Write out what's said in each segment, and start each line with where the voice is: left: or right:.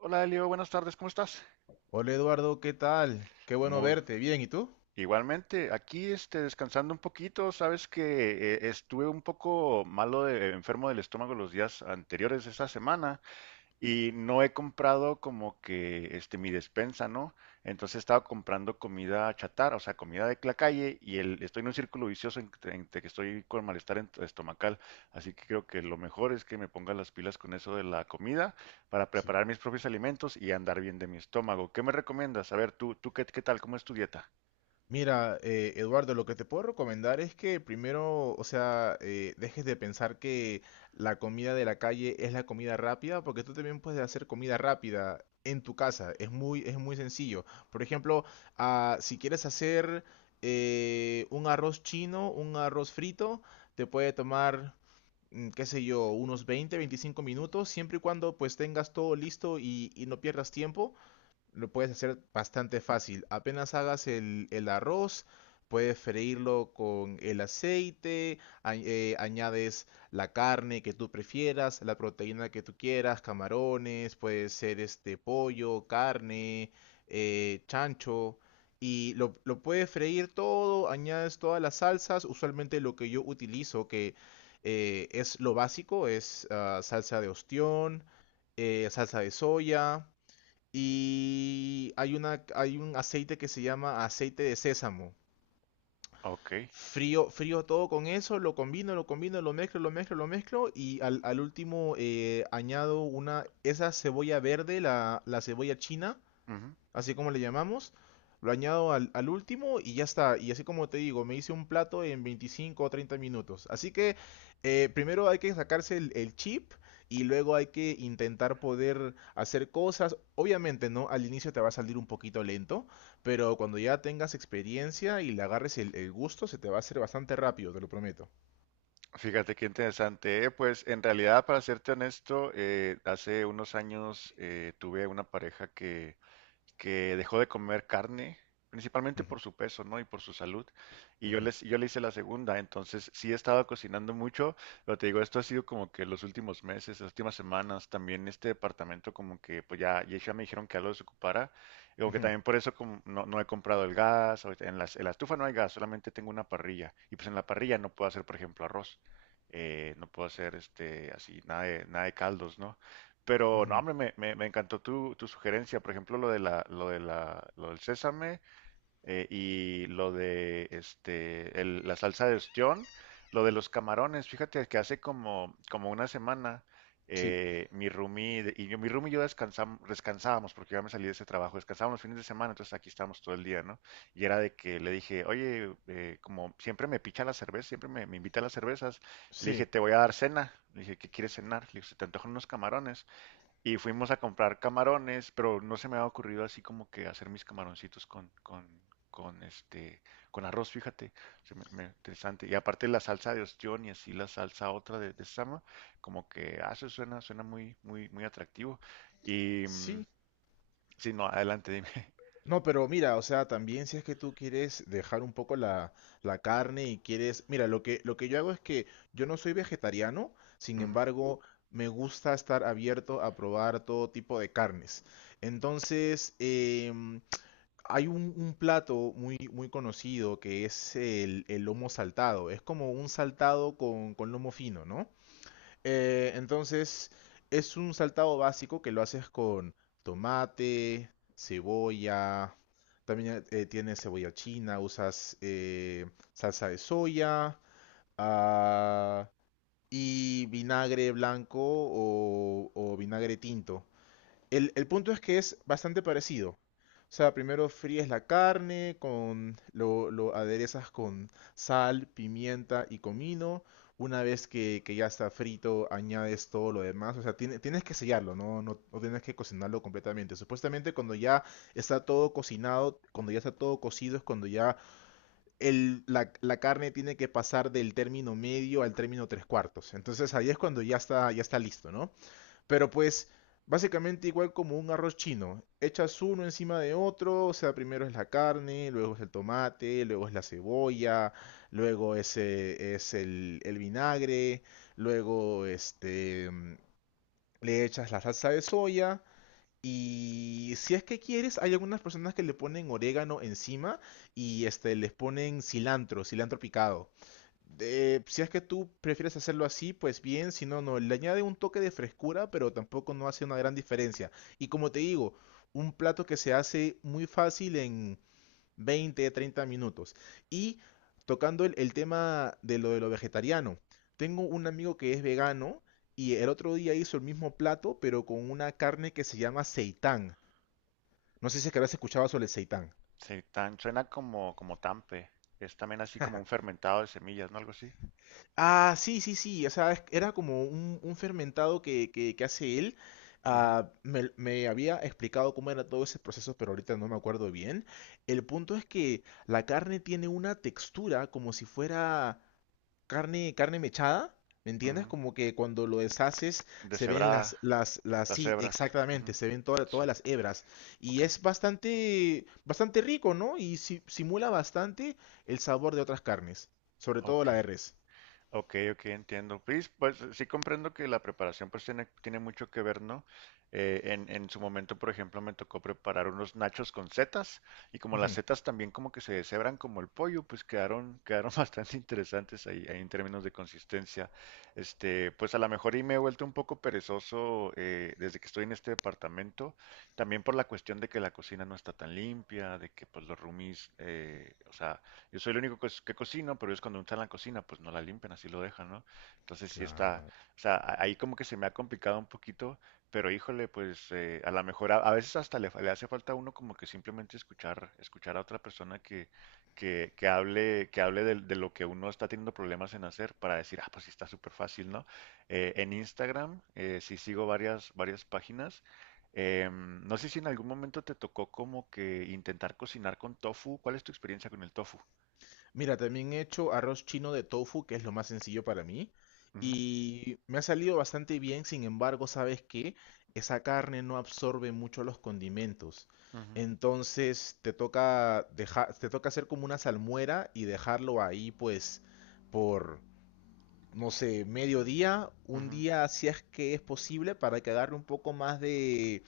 right: Hola Elio, buenas tardes, ¿cómo estás?
left: Hola Eduardo, ¿qué tal? Qué bueno
right: Muy.
left: verte. Bien, ¿y tú?
right: Igualmente, aquí descansando un poquito. Sabes que estuve un poco malo, de enfermo del estómago los días anteriores de esta semana, y no he comprado como que este mi despensa, ¿no? Entonces he estado comprando comida chatarra, o sea, comida de la calle, y estoy en un círculo vicioso entre que estoy con malestar estomacal. Así que creo que lo mejor es que me ponga las pilas con eso de la comida para
left: Sí.
right: preparar mis propios alimentos y andar bien de mi estómago. ¿Qué me recomiendas? A ver, qué tal, ¿cómo es tu dieta?
left: Mira, Eduardo, lo que te puedo recomendar es que primero, o sea, dejes de pensar que la comida de la calle es la comida rápida, porque tú también puedes hacer comida rápida en tu casa. Es muy sencillo. Por ejemplo, si quieres hacer un arroz chino, un arroz frito, te puede tomar, qué sé yo, unos 20, 25 minutos, siempre y cuando pues tengas todo listo y no pierdas tiempo. Lo puedes hacer bastante fácil. Apenas hagas el arroz, puedes freírlo con el aceite, añades la carne que tú prefieras, la proteína que tú quieras, camarones, puede ser este pollo, carne, chancho. Y lo puedes freír todo, añades todas las salsas. Usualmente lo que yo utilizo, que es lo básico, es salsa de ostión, salsa de soya. Y hay un aceite que se llama aceite de sésamo.
right: Ok.
left: Frío todo con eso, lo combino, lo mezclo y al último añado una, esa cebolla verde, la cebolla china,
right: Ujú.
left: así como le llamamos. Lo añado al último y ya está. Y así como te digo, me hice un plato en 25 o 30 minutos. Así que primero hay que sacarse el chip y luego hay que intentar poder hacer cosas. Obviamente, ¿no? Al inicio te va a salir un poquito lento, pero cuando ya tengas experiencia y le agarres el gusto, se te va a hacer bastante rápido, te lo prometo.
right: Fíjate qué interesante. Pues en realidad, para serte honesto, hace unos años tuve una pareja que dejó de comer carne, principalmente
left: Ujú,
right: por su peso, ¿no? Y por su salud.
left: ujú,
right: Yo le hice la segunda, entonces sí he estado cocinando mucho, pero te digo, esto ha sido como que los últimos meses, las últimas semanas. También este departamento como que, pues ya me dijeron que ya lo desocupara. Digo que
left: ujú,
right: también por eso como no he comprado el gas. Ahorita en en la estufa no hay gas, solamente tengo una parrilla, y pues en la parrilla no puedo hacer, por ejemplo, arroz. No puedo hacer así nada de, nada de caldos, ¿no? Pero no,
left: ujú.
right: hombre, me encantó tu sugerencia, por ejemplo, lo del sésame, y lo de la salsa de ostión, lo de los camarones. Fíjate que hace como una semana
left: Sí,
right: mi roomie de- y yo, mi roomie y yo descansábamos porque yo ya me salí de ese trabajo. Descansábamos los fines de semana, entonces aquí estábamos todo el día, ¿no? Y era de que le dije, oye, como siempre me picha la cerveza, siempre me invita a las cervezas, le dije,
left: sí,
right: te voy a dar cena. Le dije, ¿qué quieres cenar? Le dije, se te antojan unos camarones. Y fuimos a comprar camarones, pero no se me había ocurrido así como que hacer mis camaroncitos con este, con arroz, fíjate. Interesante. Y aparte la salsa de ostión y así la salsa otra de sama. Como que, ah, eso suena, suena muy atractivo. Y, mm,
left: sí.
right: sí, no, adelante, dime.
left: No, pero mira, o sea, también si es que tú quieres dejar un poco la carne y quieres... Mira, lo que yo hago es que yo no soy vegetariano, sin
right: Ujú.
left: embargo, me gusta estar abierto a probar todo tipo de carnes. Entonces, hay un plato muy, muy conocido que es el lomo saltado. Es como un saltado con lomo fino, ¿no? Entonces, es un saltado básico que lo haces con tomate, cebolla, también tiene cebolla china, usas salsa de soya ah, y vinagre blanco o vinagre tinto. El punto es que es bastante parecido. O sea, primero fríes la carne, con, lo aderezas con sal, pimienta y comino. Una vez que ya está frito, añades todo lo demás. O sea, tienes que sellarlo, ¿no? No, no tienes que cocinarlo completamente. Supuestamente cuando ya está todo cocinado, cuando ya está todo cocido, es cuando ya la carne tiene que pasar del término medio al término tres cuartos. Entonces ahí es cuando ya está listo, ¿no? Pero pues, básicamente igual como un arroz chino. Echas uno encima de otro, o sea, primero es la carne, luego es el tomate, luego es la cebolla, luego es el vinagre, luego este, le echas la salsa de soya. Y si es que quieres, hay algunas personas que le ponen orégano encima y este, les ponen cilantro, cilantro picado si es que tú prefieres hacerlo así, pues bien, si no, no, le añade un toque de frescura, pero tampoco no hace una gran diferencia. Y como te digo, un plato que se hace muy fácil en 20, 30 minutos. Y tocando el tema de lo vegetariano, tengo un amigo que es vegano y el otro día hizo el mismo plato, pero con una carne que se llama seitán. No sé si es que habrás escuchado sobre el seitán.
right: Sí, tan, suena como, como tampe. Es también así como un fermentado de semillas, ¿no? Algo así.
left: Ah, sí, sí, sí. O sea, era como un fermentado que hace él.
right: Ujú,
left: Ah, me había explicado cómo era todo ese proceso, pero ahorita no me acuerdo bien. El punto es que la carne tiene una textura como si fuera carne mechada. ¿Me
right: ujú.
left: entiendes? Como que cuando lo deshaces se ven
right: Deshebrada, las
left: sí,
right: hebras.
left: exactamente,
right: Ujú.
left: se ven todas
right: Sí,
left: las hebras. Y
right: ok,
left: es bastante, bastante rico, ¿no? Y simula bastante el sabor de otras carnes, sobre todo
right: ok.
left: la de res.
right: Ok, ok, entiendo. Pues, pues sí comprendo que la preparación pues tiene, tiene mucho que ver, ¿no? En su momento, por ejemplo, me tocó preparar unos nachos con setas, y como las setas también como que se deshebran como el pollo, pues quedaron, quedaron bastante interesantes ahí, ahí en términos de consistencia. Pues a lo mejor y me he vuelto un poco perezoso, desde que estoy en este departamento, también por la cuestión de que la cocina no está tan limpia, de que pues los roomies, o sea, yo soy el único que cocino, pero ellos cuando no están en la cocina, pues no la limpian, así lo dejan, ¿no? Entonces sí está,
left: Claro.
right: o sea, ahí como que se me ha complicado un poquito, pero híjole. Pues a lo mejor a veces hasta le hace falta a uno como que simplemente escuchar, escuchar a otra persona que hable de lo que uno está teniendo problemas en hacer, para decir, ah, pues sí está súper fácil, ¿no? En Instagram sí sigo varias, varias páginas. No sé si en algún momento te tocó como que intentar cocinar con tofu. ¿Cuál es tu experiencia con el tofu?
left: Mira, también he hecho arroz chino de tofu, que es lo más sencillo para mí,
right: Ujú,
left: y me ha salido bastante bien, sin embargo, ¿sabes qué? Esa carne no absorbe mucho los condimentos.
right: ujú,
left: Entonces te toca hacer como una salmuera y dejarlo ahí, pues, por, no sé, medio día, un
right: ujú,
left: día, si es que es posible, para que agarre un poco más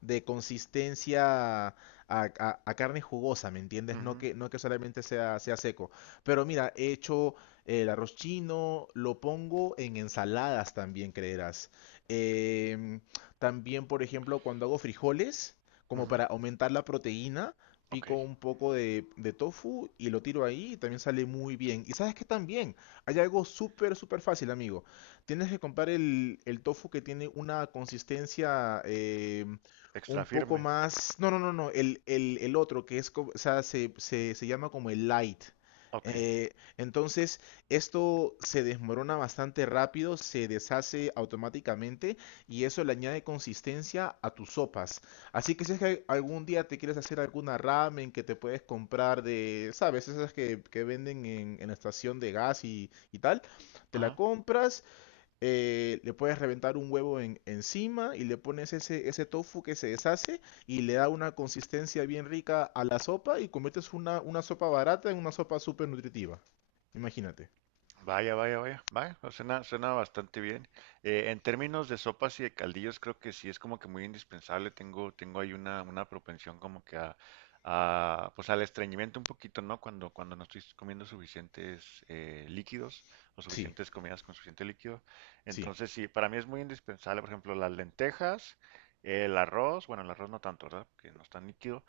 left: de consistencia a, a carne jugosa, ¿me entiendes?
right: ujú,
left: No que solamente sea seco. Pero mira, he hecho el arroz chino, lo pongo en ensaladas también, creerás. Em, también, por ejemplo, cuando hago frijoles, como
right: ujú.
left: para aumentar la proteína,
right: Ok.
left: pico un poco de tofu y lo tiro ahí y también sale muy bien. Y sabes que también hay algo súper, súper fácil, amigo. Tienes que comprar el tofu que tiene una consistencia, un
right: Extra
left: poco
right: firme.
left: más. No, no, no, no. El otro, que es, o sea, se llama como el light.
right: Ok.
left: Eh, entonces, esto se desmorona bastante rápido, se deshace automáticamente y eso le añade consistencia a tus sopas. Así que si es que algún día te quieres hacer alguna ramen que te puedes comprar de, ¿sabes? Esas que venden en la estación de gas y tal, te la
right: Ajá.
left: compras le puedes reventar un huevo encima y le pones ese, ese tofu que se deshace y le da una consistencia bien rica a la sopa y conviertes una sopa barata en una sopa súper nutritiva. Imagínate.
right: Vaya, vaya, vaya. Vaya. O Suena, suena bastante bien. En términos de sopas y de caldillos, creo que sí es como que muy indispensable. Tengo, tengo ahí una propensión como que pues al estreñimiento un poquito, ¿no? Cuando, cuando no estoy comiendo suficientes líquidos o
left: Sí,
right: suficientes comidas con suficiente líquido.
left: sí,
right: Entonces, sí, para mí es muy indispensable, por ejemplo, las lentejas, el arroz. Bueno, el arroz no tanto, ¿verdad? Que no es tan líquido.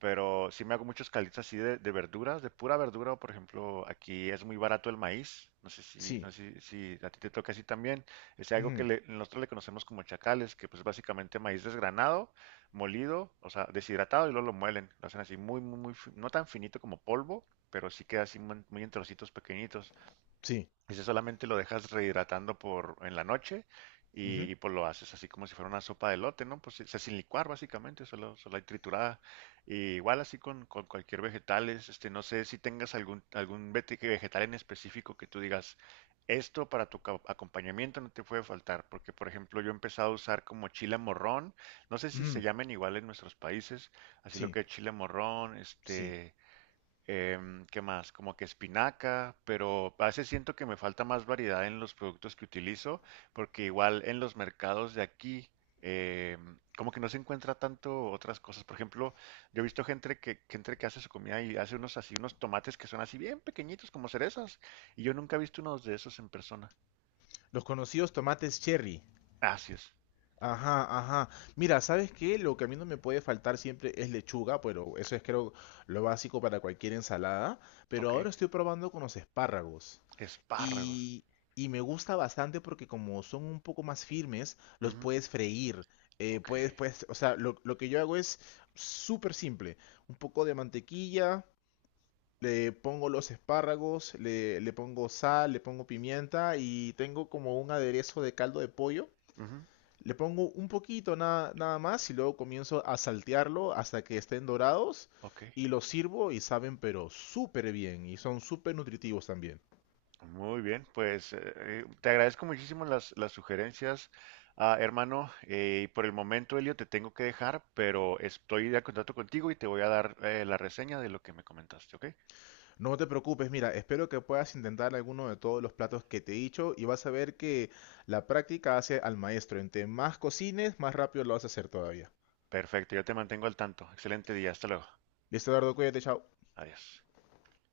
right: Pero sí me hago muchos calitos así de verduras, de pura verdura. Por ejemplo, aquí es muy barato el maíz. No sé si, no
left: sí,
right: sé si a ti te toca así también. Es algo que
left: ujú,
right: nosotros le conocemos como chacales, que pues básicamente maíz desgranado, molido, o sea, deshidratado y luego lo muelen. Lo hacen así muy, muy, muy, no tan finito como polvo, pero sí queda así muy muy en trocitos pequeñitos.
left: sí,
right: Ese solamente lo dejas rehidratando por en la noche
left: ujú,
right: pues lo haces así como si fuera una sopa de elote, ¿no? Pues o sea, sin licuar básicamente, solo, solo hay triturada. Y igual así con cualquier vegetal. Es, no sé si tengas algún, algún vegetal en específico que tú digas, esto para tu acompañamiento no te puede faltar, porque por ejemplo yo he empezado a usar como chile morrón, no sé si se
left: ujú,
right: llamen igual en nuestros países, así lo
left: sí,
right: que es chile morrón,
left: sí.
right: este... ¿Qué más? Como que espinaca, pero a veces siento que me falta más variedad en los productos que utilizo, porque igual en los mercados de aquí, como que no se encuentra tanto otras cosas. Por ejemplo, yo he visto gente gente que hace su comida y hace unos así, unos tomates que son así bien pequeñitos, como cerezas, y yo nunca he visto unos de esos en persona.
left: Los conocidos tomates cherry.
right: Así es.
left: Ajá, ajá. Mira, ¿sabes qué? Lo que a mí no me puede faltar siempre es lechuga, pero eso es creo lo básico para cualquier ensalada. Pero
right: Ok.
left: ahora estoy probando con los espárragos.
right: Espárragos.
left: Y, y me gusta bastante porque como son un poco más firmes, los
right: Ujú.
left: puedes freír.
right: Ok.
left: Puedes, puedes, o sea, lo que yo hago es súper simple. Un poco de mantequilla, le pongo los espárragos, le pongo sal, le pongo pimienta y tengo como un aderezo de caldo de pollo.
right: Ujú.
left: Le pongo un poquito nada más y luego comienzo a saltearlo hasta que estén dorados
right: Ok.
left: y los sirvo y saben pero súper bien y son súper nutritivos también.
right: Muy bien, pues te agradezco muchísimo las sugerencias, ah, hermano. Y por el momento, Elio, te tengo que dejar, pero estoy de contacto contigo y te voy a dar la reseña de lo que me comentaste, ¿ok?
left: No te preocupes, mira, espero que puedas intentar alguno de todos los platos que te he dicho y vas a ver que la práctica hace al maestro. Entre más cocines, más rápido lo vas a hacer todavía.
right: Perfecto, yo te mantengo al tanto. Excelente día, hasta luego.
left: Listo, Eduardo, cuídate, chao.
right: Adiós.